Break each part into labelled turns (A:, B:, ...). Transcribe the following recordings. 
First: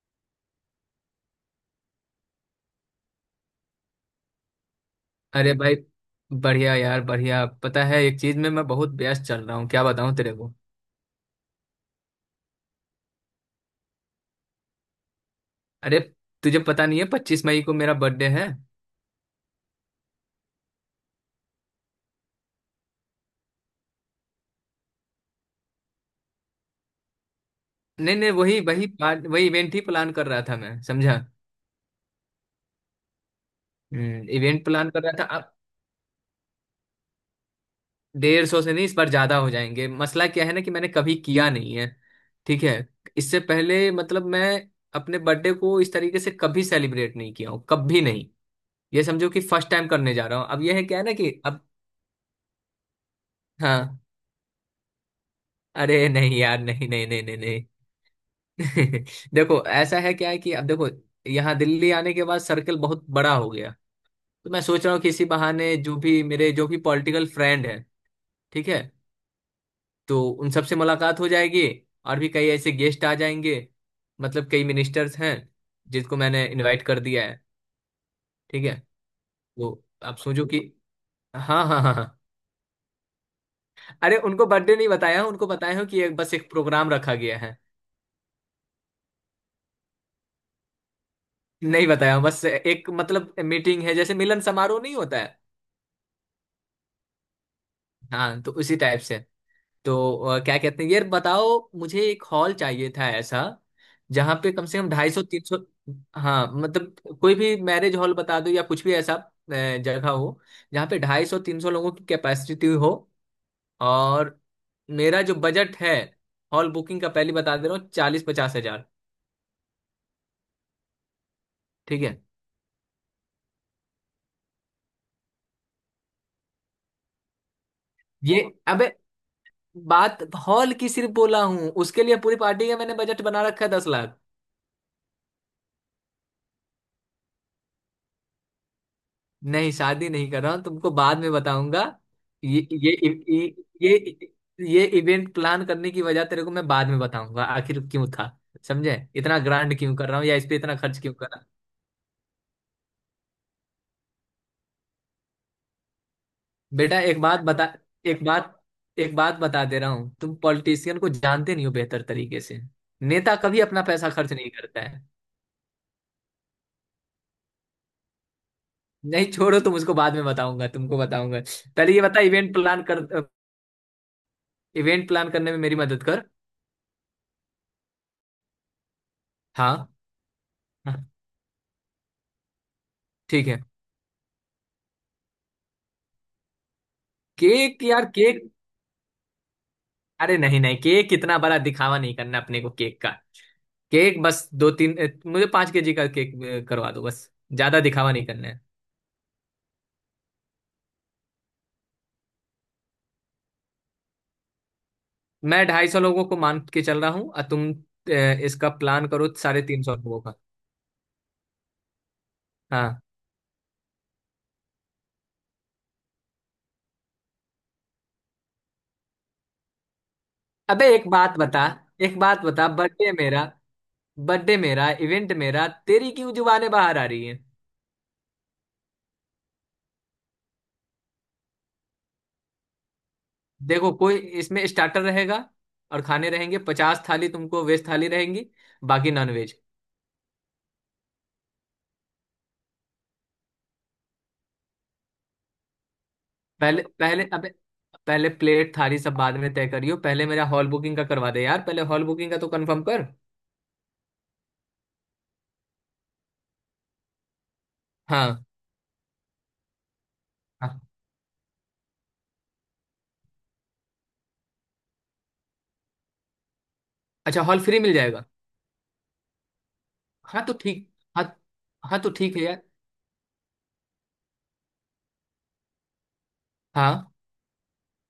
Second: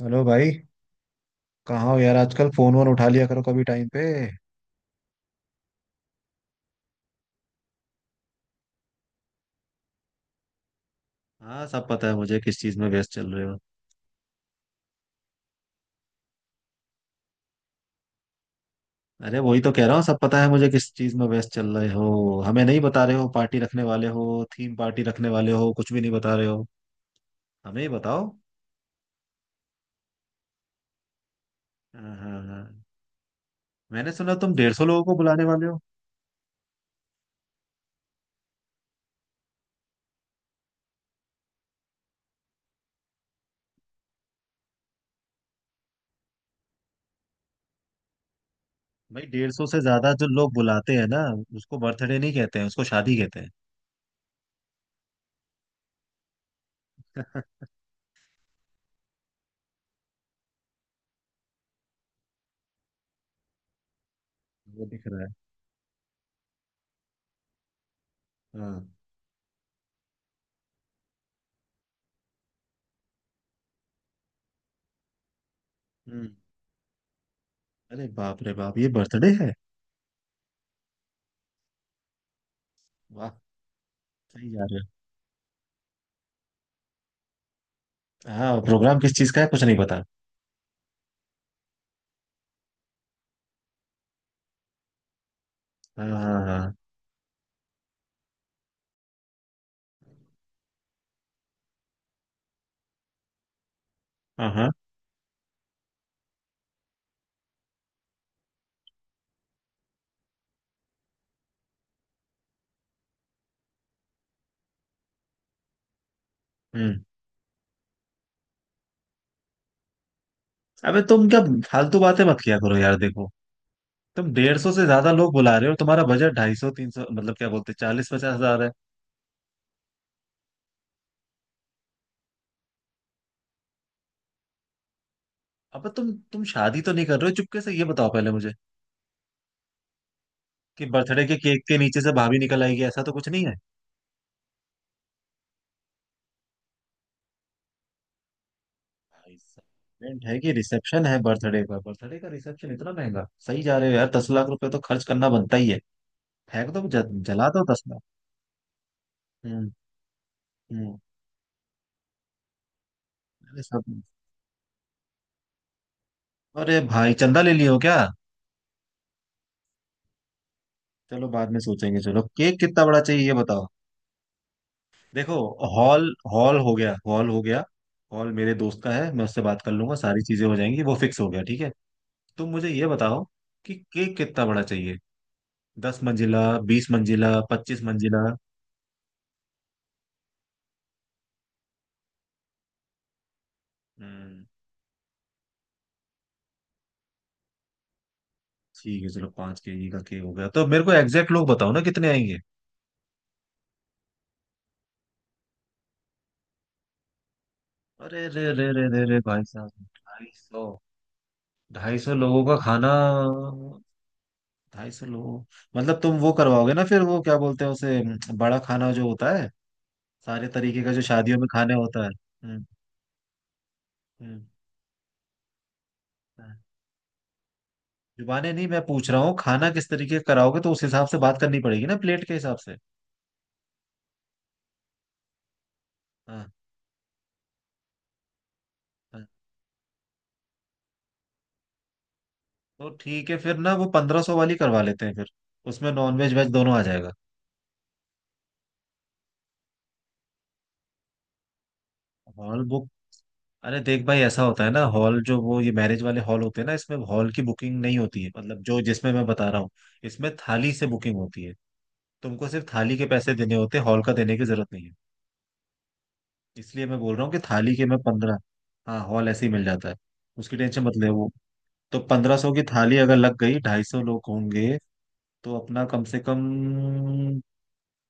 A: Hello भाई। कहाँ हो यार, आजकल फोन वोन उठा लिया करो कभी टाइम पे।
B: अरे भाई। बढ़िया यार, बढ़िया। पता है, एक चीज में मैं बहुत व्यस्त चल रहा हूँ, क्या बताऊँ तेरे को।
A: हाँ, सब पता है मुझे किस चीज में व्यस्त चल रहे हो।
B: अरे, तुझे पता नहीं है, 25 मई को मेरा बर्थडे है।
A: अरे वही तो कह रहा हूँ, सब पता है मुझे किस चीज में व्यस्त चल रहे हो, हमें नहीं बता रहे हो। पार्टी रखने वाले हो, थीम पार्टी रखने वाले हो, कुछ भी नहीं बता रहे हो। हमें ही
B: नहीं
A: बताओ।
B: नहीं, वही वही प्लान, वही इवेंट ही प्लान कर रहा था, मैं समझा।
A: हाँ हाँ हाँ, मैंने
B: हम्म,
A: सुना तुम
B: इवेंट
A: 150
B: प्लान कर
A: लोगों
B: रहा
A: को
B: था
A: बुलाने
B: अब।
A: वाले हो।
B: 150 से नहीं, इस बार ज्यादा हो जाएंगे। मसला क्या है ना, कि मैंने कभी किया नहीं है। ठीक है। इससे पहले, मतलब मैं अपने बर्थडे को इस तरीके से कभी सेलिब्रेट नहीं किया हूँ, कभी नहीं। ये
A: भाई,
B: समझो कि
A: 150
B: फर्स्ट
A: से
B: टाइम
A: ज्यादा
B: करने
A: जो
B: जा रहा हूँ।
A: लोग
B: अब यह है,
A: बुलाते
B: क्या है
A: हैं
B: ना,
A: ना,
B: कि अब।
A: उसको बर्थडे नहीं कहते हैं, उसको शादी कहते हैं।
B: हाँ, अरे नहीं यार, नहीं नहीं नहीं नहीं नहीं। देखो ऐसा है, क्या है कि अब देखो, यहाँ दिल्ली आने के बाद सर्कल बहुत बड़ा हो गया। तो मैं सोच
A: वो
B: रहा
A: दिख
B: हूँ कि
A: रहा
B: इसी
A: है।
B: बहाने जो भी पॉलिटिकल फ्रेंड है, ठीक
A: हाँ।
B: है, तो उन सब से मुलाकात हो जाएगी, और भी कई ऐसे गेस्ट आ जाएंगे। मतलब कई मिनिस्टर्स हैं जिसको
A: हम्म
B: मैंने इनवाइट कर दिया है।
A: अरे बाप रे
B: ठीक है,
A: बाप, ये बर्थडे है।
B: तो आप सोचो कि, हाँ हाँ हाँ हाँ।
A: वाह।
B: अरे, उनको
A: सही
B: बर्थडे
A: यार।
B: नहीं बताया हूँ, उनको बताया हूँ कि एक बस एक प्रोग्राम रखा गया है।
A: हाँ, प्रोग्राम किस चीज का है कुछ नहीं पता।
B: नहीं बताया हूँ, बस एक मतलब मीटिंग है, जैसे मिलन समारोह नहीं होता है,
A: हाँ हाँ हाँ
B: हाँ, तो उसी टाइप से। तो क्या कहते हैं यार बताओ, मुझे एक हॉल चाहिए था ऐसा, जहाँ
A: हाँ
B: पे कम
A: हाँ।
B: से कम 250 300, हाँ मतलब कोई भी मैरिज हॉल बता दो या कुछ भी ऐसा जगह हो, जहाँ पे 250 300 लोगों की कैपेसिटी हो। और मेरा जो बजट है, हॉल
A: हम्म
B: बुकिंग का पहले बता दे रहा हूँ, 40-50 हजार।
A: अबे तुम क्या फालतू
B: ठीक है।
A: बातें मत किया करो यार, देखो। तुम डेढ़ सौ से ज्यादा लोग बुला रहे हो, तुम्हारा बजट ढाई सौ तीन सौ मतलब क्या बोलते, चालीस पचास
B: ये
A: हजार है।
B: अबे, बात हॉल की सिर्फ बोला हूँ, उसके लिए पूरी पार्टी का मैंने बजट बना रखा है 10 लाख।
A: अब तुम शादी तो नहीं कर रहे हो चुपके से, ये बताओ पहले मुझे,
B: नहीं शादी नहीं कर रहा हूँ,
A: कि
B: तुमको बाद
A: बर्थडे
B: में
A: के केक के
B: बताऊंगा।
A: नीचे से भाभी
B: ये
A: निकल आएगी,
B: ये
A: ऐसा तो कुछ नहीं
B: ये
A: है।
B: ये ये इवेंट प्लान करने की वजह तेरे को मैं बाद में बताऊंगा, आखिर क्यों था। समझे?
A: भाई
B: इतना
A: साहब,
B: ग्रांड क्यों कर रहा
A: event
B: हूँ, या
A: है
B: इस
A: कि
B: पे इतना खर्च
A: रिसेप्शन
B: क्यों
A: है,
B: कर रहा हूँ।
A: बर्थडे का? बर्थडे का रिसेप्शन इतना महंगा सही जा रहे हो यार, 10 लाख रुपए तो खर्च करना बनता ही है। फेंक दो
B: बेटा,
A: ज-
B: एक बात
A: जला
B: बता,
A: दो 10 लाख।
B: एक बात एक बात बता
A: हम्म।
B: दे रहा हूँ, तुम
A: हम्म।
B: पॉलिटिशियन को जानते नहीं हो बेहतर तरीके से। नेता कभी
A: अरे
B: अपना
A: सब,
B: पैसा खर्च नहीं करता है।
A: अरे भाई चंदा ले लियो क्या।
B: नहीं छोड़ो, तुम उसको बाद में बताऊंगा, तुमको
A: चलो
B: बताऊंगा।
A: बाद में
B: पहले
A: सोचेंगे,
B: ये बता,
A: चलो केक कितना बड़ा चाहिए ये बताओ।
B: इवेंट प्लान
A: देखो,
B: करने में मेरी मदद
A: हॉल
B: कर।
A: हॉल हो गया, हॉल हो गया। हॉल मेरे दोस्त का है, मैं उससे बात कर
B: हाँ,
A: लूंगा, सारी चीजें हो जाएंगी, वो
B: हाँ,
A: फिक्स हो गया, ठीक है। तुम मुझे ये बताओ
B: ठीक है।
A: कि केक कितना बड़ा चाहिए, दस मंजिला, बीस मंजिला, पच्चीस
B: केक यार
A: मंजिला?
B: केक, अरे नहीं नहीं, केक इतना बड़ा दिखावा नहीं करना अपने को, केक का, केक
A: हम्म।
B: बस दो तीन, मुझे 5 केजी का केक करवा दो बस, ज्यादा दिखावा नहीं करना है।
A: ठीक है चलो, 5 केजी का केक हो गया, तो मेरे को एग्जैक्ट लोग बताओ ना कितने आएंगे।
B: मैं 250 लोगों को मान के चल रहा हूँ, और तुम
A: अरे रे रे
B: इसका
A: रे रे
B: प्लान
A: रे
B: करो
A: भाई
B: साढ़े
A: साहब,
B: तीन सौ लोगों
A: ढाई
B: का।
A: सौ ढाई सौ लोगों का खाना।
B: हाँ,
A: 250 लोग मतलब तुम वो करवाओगे ना, फिर वो क्या बोलते हैं उसे, बड़ा खाना जो होता है, सारे तरीके
B: अबे
A: का जो
B: एक बात
A: शादियों में
B: बता,
A: खाने होता है। हम्म।
B: बर्थडे मेरा,
A: हम्म।
B: बर्थडे मेरा, इवेंट मेरा, तेरी क्यों
A: हम्म।
B: जुबानें बाहर आ रही है।
A: जुबानें नहीं, मैं पूछ रहा हूँ खाना किस तरीके का कराओगे, तो उस हिसाब से बात करनी पड़ेगी ना, प्लेट के हिसाब से।
B: देखो, कोई इसमें स्टार्टर रहेगा और खाने
A: हाँ,
B: रहेंगे, 50 थाली तुमको वेज थाली रहेंगी, बाकी
A: हाँ
B: नॉन वेज।
A: तो ठीक है फिर ना, वो 1500 वाली करवा लेते हैं फिर, उसमें नॉन वेज वेज दोनों आ
B: पहले
A: जाएगा।
B: पहले अबे, पहले प्लेट थाली सब बाद में तय करियो, पहले मेरा हॉल बुकिंग का करवा दे यार, पहले हॉल बुकिंग का तो
A: हॉल
B: कंफर्म
A: बुक।
B: कर।
A: अरे देख भाई, ऐसा होता है ना, हॉल जो वो ये मैरिज वाले हॉल होते हैं ना, इसमें हॉल की बुकिंग नहीं होती है,
B: हाँ,
A: मतलब जो जिसमें मैं बता रहा हूँ, इसमें थाली
B: हाँ।
A: से बुकिंग होती है। तुमको सिर्फ थाली के पैसे देने होते हैं, हॉल का देने की जरूरत नहीं है। इसलिए मैं बोल रहा हूँ कि
B: अच्छा, हॉल
A: थाली
B: फ्री
A: के
B: मिल
A: मैं
B: जाएगा,
A: पंद्रह। हाँ, हॉल ऐसे ही मिल जाता है,
B: हाँ तो
A: उसकी टेंशन
B: ठीक।
A: मत ले
B: हाँ,
A: वो। तो
B: हाँ तो ठीक
A: पंद्रह
B: है
A: सौ
B: यार।
A: की थाली अगर लग गई, 250 लोग होंगे, तो अपना कम से कम
B: हाँ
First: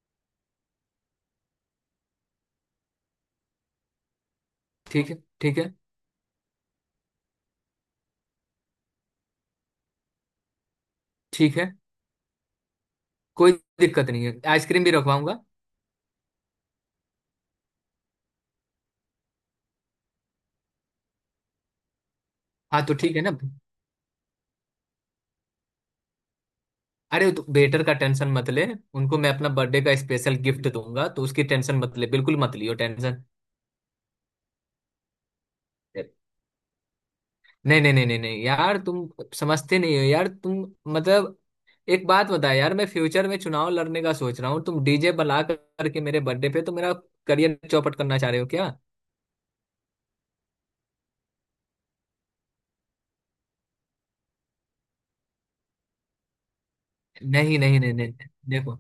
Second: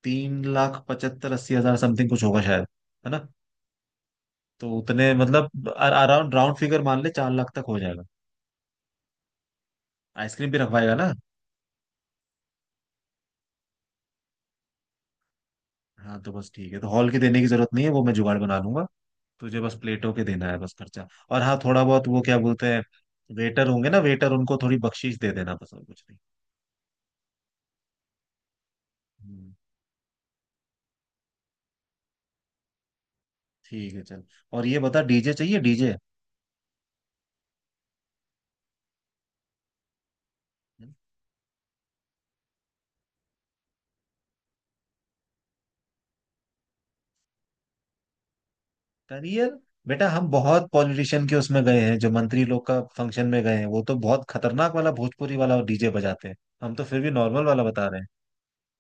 A: 3,75,80,000 समथिंग कुछ होगा शायद, है ना। तो
B: ठीक
A: उतने
B: है, ठीक
A: मतलब
B: है।
A: अराउंड राउंड फिगर मान ले, 4 लाख तक हो जाएगा। आइसक्रीम भी रखवाएगा ना।
B: ठीक है, कोई दिक्कत नहीं है, आइसक्रीम भी रखवाऊंगा।
A: हाँ तो बस ठीक है, तो हॉल की देने की जरूरत नहीं है, वो मैं जुगाड़ बना लूंगा। तुझे बस प्लेटों के देना है बस खर्चा, और हाँ थोड़ा बहुत वो क्या बोलते हैं,
B: हाँ तो ठीक है ना।
A: वेटर होंगे ना वेटर, उनको थोड़ी बख्शीश दे देना बस और कुछ नहीं।
B: अरे, तो वेटर का टेंशन मत ले, उनको मैं अपना
A: हम्म,
B: बर्थडे का स्पेशल गिफ्ट दूंगा, तो उसकी टेंशन मत ले, बिल्कुल मत लियो टेंशन।
A: ठीक है चल, और ये बता डीजे चाहिए डीजे?
B: नहीं नहीं नहीं नहीं नहीं यार, तुम समझते नहीं हो यार तुम, मतलब, एक बात बता यार, मैं फ्यूचर में चुनाव लड़ने का सोच रहा हूँ, तुम डीजे करके मेरे बर्थडे पे, तो मेरा करियर चौपट करना चाह रहे हो क्या?
A: करियर! बेटा हम बहुत पॉलिटिशियन के उसमें गए हैं, जो मंत्री लोग का फंक्शन में गए हैं, वो तो बहुत खतरनाक वाला भोजपुरी वाला डीजे बजाते हैं। हम तो फिर भी नॉर्मल
B: नहीं
A: वाला
B: नहीं
A: बता
B: नहीं
A: रहे हैं।
B: नहीं नहीं। देखो,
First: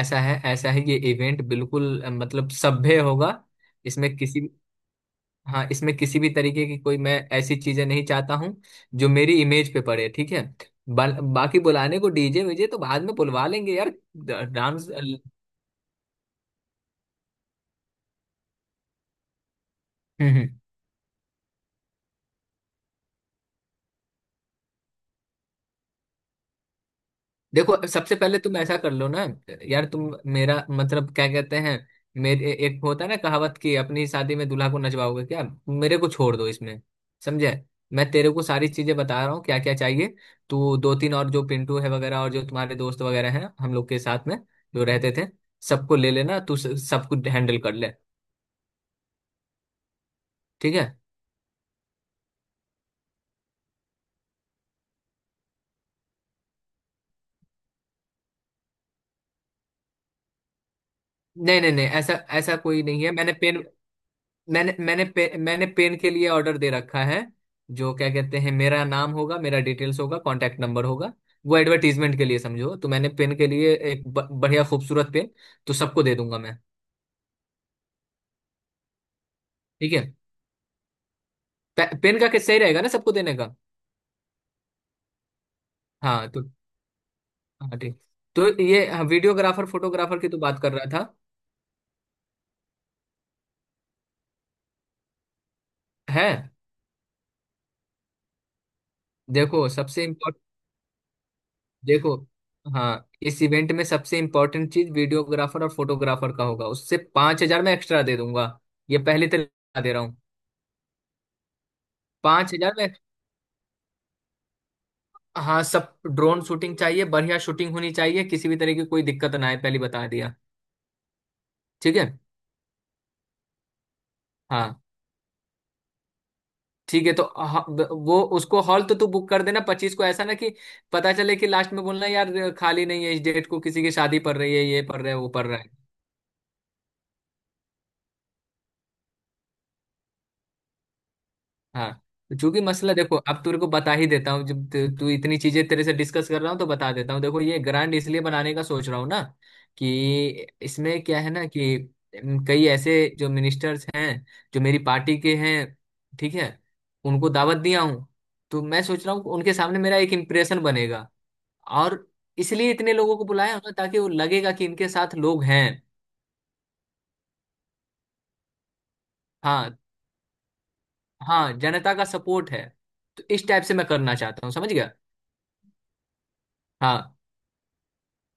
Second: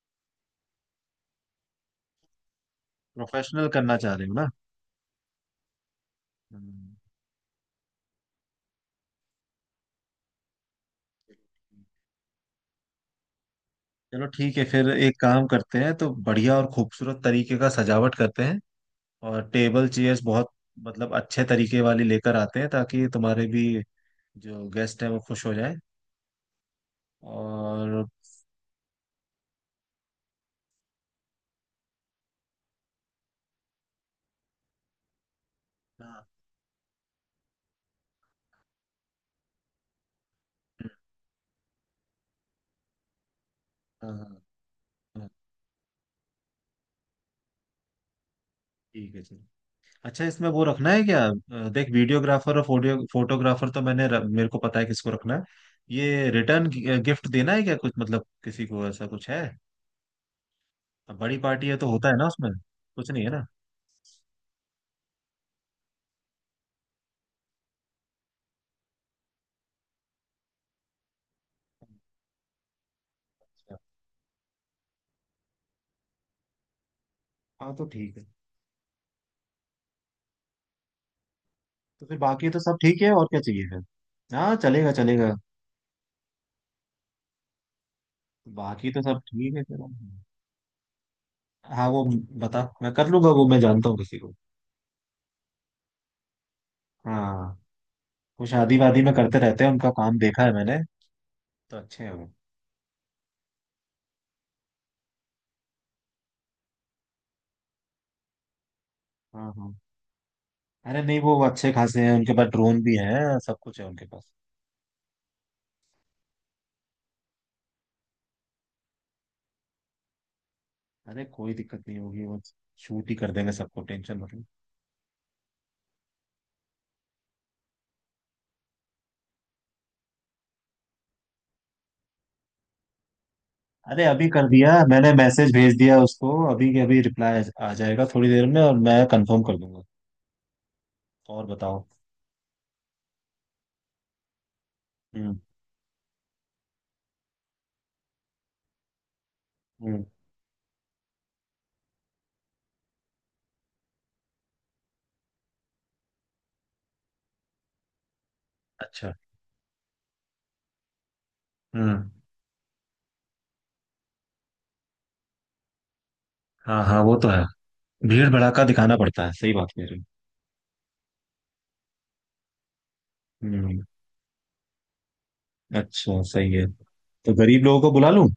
B: ऐसा है, ये इवेंट बिल्कुल मतलब सभ्य होगा।
A: प्रोफेशनल करना चाह
B: इसमें
A: रहे हो
B: किसी
A: ना।
B: भी- हाँ, इसमें किसी भी तरीके की
A: हम्म।
B: कोई, मैं ऐसी चीजें नहीं चाहता हूँ जो मेरी इमेज पे पड़े, ठीक है। बाकी बुलाने को डीजे वीजे तो बाद में बुलवा लेंगे यार।
A: चलो ठीक है फिर,
B: डांस।
A: एक काम करते हैं, तो बढ़िया और खूबसूरत तरीके का सजावट करते हैं, और टेबल चेयर्स
B: हम्म,
A: बहुत मतलब अच्छे तरीके वाली लेकर आते हैं, ताकि तुम्हारे भी जो गेस्ट हैं वो खुश हो जाए।
B: देखो,
A: और
B: सबसे पहले तुम ऐसा कर लो ना, यार तुम, मेरा मतलब क्या कहते हैं, मेरे एक होता है ना, कहावत की, अपनी शादी में दूल्हा को नचवाओगे क्या? मेरे को
A: हाँ
B: छोड़ दो इसमें, समझे। मैं तेरे को सारी चीजें बता रहा हूँ क्या क्या चाहिए। तू दो तीन, और जो पिंटू है वगैरह, और जो तुम्हारे दोस्त वगैरह हैं हम लोग के
A: हाँ
B: साथ में
A: हाँ,
B: जो रहते थे,
A: हाँ,
B: सबको ले लेना तू, सबको हैंडल कर ले।
A: ठीक है ठीक। अच्छा इसमें वो
B: ठीक है।
A: रखना है क्या, देख वीडियोग्राफर और फोटोग्राफर तो मेरे को पता है किसको रखना है। ये रिटर्न गिफ्ट देना है क्या कुछ, मतलब किसी को ऐसा कुछ है? अब बड़ी
B: नहीं
A: पार्टी
B: नहीं
A: है
B: नहीं,
A: तो होता
B: ऐसा,
A: है ना उसमें।
B: ऐसा कोई नहीं
A: कुछ
B: है।
A: नहीं है
B: मैंने
A: ना।
B: पेन मैंने मैंने पे, मैंने पेन के लिए ऑर्डर दे रखा है, जो क्या कहते हैं, मेरा नाम होगा, मेरा डिटेल्स होगा, कांटेक्ट नंबर होगा, वो एडवर्टीजमेंट के लिए समझो, तो मैंने पेन के लिए
A: अच्छा,
B: एक बढ़िया खूबसूरत पेन, तो सबको दे दूंगा मैं।
A: हाँ तो ठीक है।
B: ठीक है।
A: तो फिर
B: पेन का किस
A: बाकी तो
B: सही
A: सब
B: रहेगा ना
A: ठीक है,
B: सबको
A: और
B: देने
A: क्या
B: का।
A: चाहिए फिर, हाँ चलेगा चलेगा।
B: हाँ तो, हाँ ठीक, तो ये,
A: बाकी तो
B: हाँ,
A: सब ठीक है,
B: वीडियोग्राफर
A: चलो।
B: फोटोग्राफर की तो बात कर रहा था।
A: हाँ, वो बता, मैं कर लूंगा वो, मैं जानता हूँ किसी को।
B: है।
A: हाँ, वो शादी वादी में करते रहते
B: देखो
A: हैं, उनका
B: सबसे
A: काम
B: इम्पोर्ट
A: देखा है मैंने, तो अच्छे हैं
B: देखो,
A: वो।
B: हाँ, इस इवेंट में सबसे इम्पोर्टेंट चीज वीडियोग्राफर और फोटोग्राफर का होगा, उससे 5,000 में एक्स्ट्रा दे दूंगा, ये पहले तो
A: हाँ हाँ।
B: दे रहा हूँ,
A: अरे नहीं वो अच्छे खासे हैं, उनके पास
B: 5,000
A: ड्रोन
B: में।
A: भी है, सब कुछ है उनके पास।
B: हाँ, सब ड्रोन शूटिंग चाहिए, बढ़िया शूटिंग होनी चाहिए, किसी भी तरह की कोई दिक्कत ना आए, पहले बता दिया।
A: अरे कोई दिक्कत
B: ठीक
A: नहीं
B: है।
A: होगी, वो शूट ही कर देंगे सबको, टेंशन मत लो।
B: हाँ ठीक है, वो उसको हॉल तो तू बुक कर देना 25 को, ऐसा ना कि पता चले कि लास्ट में बोलना यार खाली नहीं है इस डेट को, किसी की
A: अरे
B: शादी
A: अभी
B: पड़
A: कर
B: रही है,
A: दिया
B: ये पड़
A: मैंने,
B: रहा है, वो पड़
A: मैसेज
B: रहा है।
A: भेज दिया उसको अभी के अभी, रिप्लाई आ आ जाएगा थोड़ी देर में, और मैं कंफर्म कर दूंगा। और बताओ।
B: हाँ, तो चूंकि मसला देखो, अब तेरे को बता ही देता हूँ, जब तू तू इतनी
A: हम्म।
B: चीजें तेरे से डिस्कस कर रहा हूँ तो बता देता हूँ, देखो, ये ग्रांड इसलिए बनाने का सोच रहा हूँ ना,
A: हम्म।
B: कि इसमें क्या है ना कि कई ऐसे जो मिनिस्टर्स हैं जो मेरी पार्टी के हैं, ठीक है, उनको दावत दिया हूँ। तो मैं सोच
A: अच्छा।
B: रहा हूँ कि उनके सामने मेरा एक इम्प्रेशन बनेगा, और
A: हम्म।
B: इसलिए इतने लोगों को बुलाया हूं ना, ताकि वो लगेगा कि इनके साथ लोग हैं।
A: हाँ हाँ, वो तो है, भीड़ भड़ाका दिखाना पड़ता है, सही बात
B: हाँ
A: कह रहे हो।
B: हाँ, जनता का सपोर्ट है, तो इस टाइप से
A: हम्म।
B: मैं करना चाहता हूँ, समझ गया।
A: अच्छा सही है।
B: हाँ,
A: तो गरीब लोगों को बुला लूं?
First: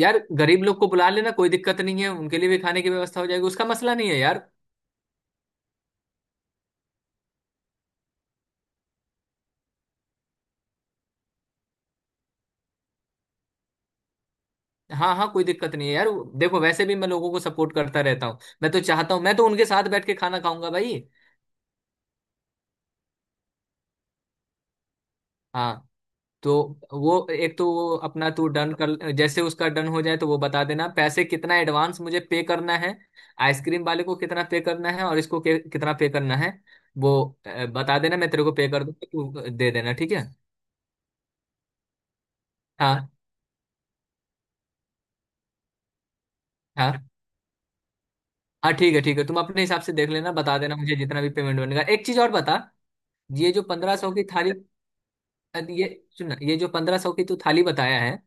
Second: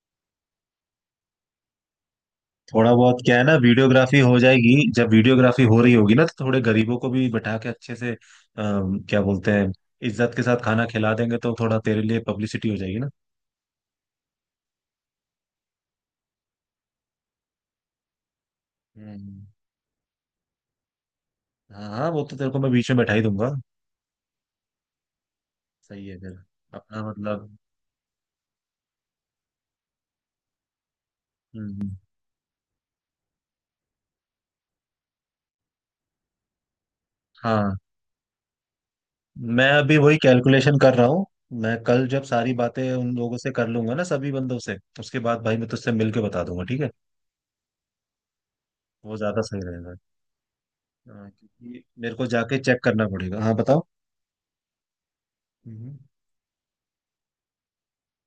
B: यार गरीब लोग को बुला लेना, कोई दिक्कत नहीं है, उनके लिए भी खाने की
A: थोड़ा बहुत
B: व्यवस्था हो
A: क्या है
B: जाएगी,
A: ना,
B: उसका मसला नहीं है
A: वीडियोग्राफी हो
B: यार।
A: जाएगी, जब वीडियोग्राफी हो रही होगी ना, तो थोड़े गरीबों को भी बैठा के अच्छे से, क्या बोलते हैं, इज्जत के साथ खाना खिला देंगे, तो थोड़ा तेरे लिए पब्लिसिटी हो जाएगी ना।
B: हाँ हाँ, कोई दिक्कत नहीं है यार, देखो वैसे भी मैं लोगों को सपोर्ट करता रहता हूँ, मैं तो चाहता हूँ, मैं
A: हम्म।
B: तो उनके साथ बैठ के खाना खाऊंगा भाई।
A: हाँ हाँ, वो तो तेरे को मैं बीच में बैठा ही दूंगा।
B: हाँ,
A: सही है फिर।
B: तो
A: अपना
B: वो
A: मतलब।
B: एक, तो वो अपना तू डन कर, जैसे उसका डन हो जाए तो वो बता देना पैसे कितना
A: हम्म।
B: एडवांस मुझे पे करना है, आइसक्रीम वाले को कितना पे करना है, और इसको कितना पे करना है, वो
A: हाँ,
B: बता देना, मैं तेरे को पे कर दूंगा, तू
A: मैं
B: दे देना,
A: अभी
B: ठीक
A: वही
B: है।
A: कैलकुलेशन कर रहा हूँ। मैं कल जब सारी बातें
B: हाँ,
A: उन लोगों से कर लूंगा ना, सभी बंदों से, उसके बाद भाई मैं तुझसे मिल के बता दूंगा, ठीक है।
B: हाँ हाँ ठीक है,
A: वो
B: ठीक है, तुम
A: ज्यादा सही
B: अपने हिसाब से
A: रहेगा।
B: देख लेना, बता देना मुझे जितना
A: हाँ
B: भी पेमेंट
A: क्योंकि
B: बनेगा। एक
A: मेरे
B: चीज
A: को
B: और बता,
A: जाके चेक करना पड़ेगा।
B: ये
A: हाँ
B: जो
A: बताओ।
B: 1,500 की थाली, ये,
A: हम्म।
B: सुन ना, ये जो पंद्रह सौ की तू थाली बताया है,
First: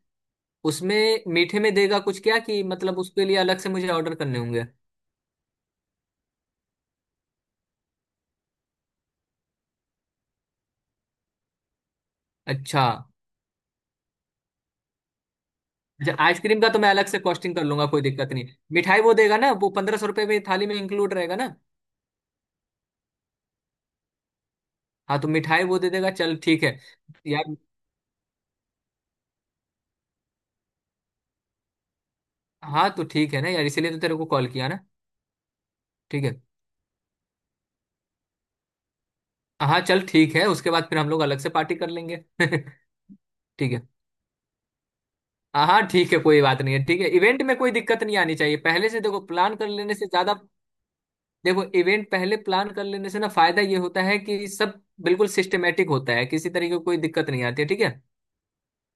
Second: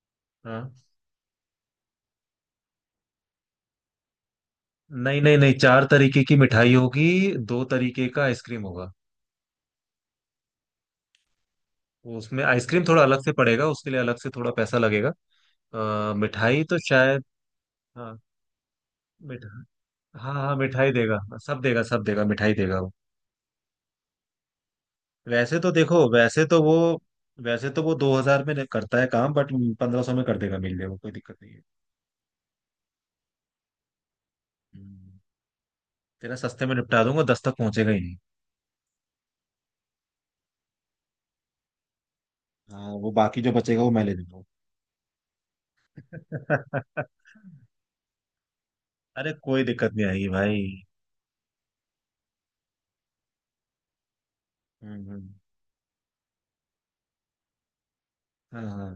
A: हाँ।
B: उसमें मीठे में देगा कुछ क्या, कि मतलब उसके लिए अलग से मुझे ऑर्डर करने होंगे।
A: नहीं नहीं नहीं, चार तरीके की मिठाई होगी, दो तरीके का आइसक्रीम होगा। वो उसमें आइसक्रीम
B: अच्छा।
A: थोड़ा अलग से पड़ेगा, उसके लिए अलग से थोड़ा पैसा लगेगा।
B: अच्छा, आइसक्रीम
A: मिठाई
B: का
A: तो
B: तो मैं अलग से
A: शायद।
B: कॉस्टिंग कर लूंगा, कोई
A: हाँ,
B: दिक्कत नहीं। मिठाई वो देगा ना, वो
A: मिठाई।
B: 1,500 रुपये
A: हाँ
B: में
A: हाँ
B: थाली में
A: मिठाई
B: इंक्लूड
A: देगा,
B: रहेगा ना।
A: सब देगा, सब देगा, मिठाई देगा वो।
B: हाँ, तो
A: वैसे
B: मिठाई
A: तो
B: वो दे
A: देखो
B: देगा, चल
A: वैसे तो
B: ठीक
A: वो
B: है यार।
A: वैसे तो वो 2000 में नहीं करता है काम, बट 1500 में कर देगा, मिल जाएगा, कोई दिक्कत नहीं है।
B: हाँ, तो ठीक है ना यार, इसीलिए तो तेरे को कॉल किया ना।
A: हम्म,
B: ठीक
A: तेरा
B: है।
A: सस्ते में निपटा दूंगा, दस तक पहुंचेगा ही नहीं।
B: हाँ चल ठीक है, उसके बाद फिर हम लोग अलग से पार्टी कर लेंगे।
A: हाँ वो बाकी जो
B: ठीक
A: बचेगा
B: है।
A: वो मैं ले लूंगा।
B: हाँ हाँ ठीक है, कोई बात नहीं है, ठीक है, इवेंट में कोई दिक्कत नहीं आनी चाहिए, पहले से देखो
A: अरे
B: प्लान
A: कोई
B: कर
A: दिक्कत
B: लेने
A: नहीं
B: से
A: आएगी
B: ज्यादा।
A: भाई।
B: देखो, इवेंट पहले प्लान कर लेने से ना फायदा ये होता है कि सब
A: हम्म।
B: बिल्कुल सिस्टमेटिक होता है, किसी तरीके की कोई दिक्कत नहीं आती है, ठीक है।
A: हाँ हाँ।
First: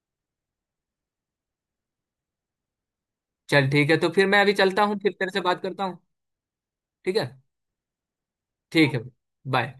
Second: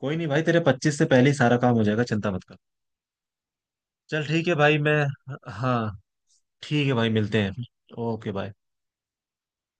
A: कोई नहीं भाई, तेरे 25 से पहले ही सारा काम हो जाएगा, चिंता मत कर।
B: चल ठीक है, तो
A: चल
B: फिर मैं
A: ठीक
B: अभी
A: है भाई,
B: चलता
A: मैं,
B: हूँ, फिर तेरे से बात
A: हाँ,
B: करता हूँ।
A: ठीक है भाई,
B: ठीक है।
A: मिलते हैं। Okay bye.
B: ठीक है, बाय।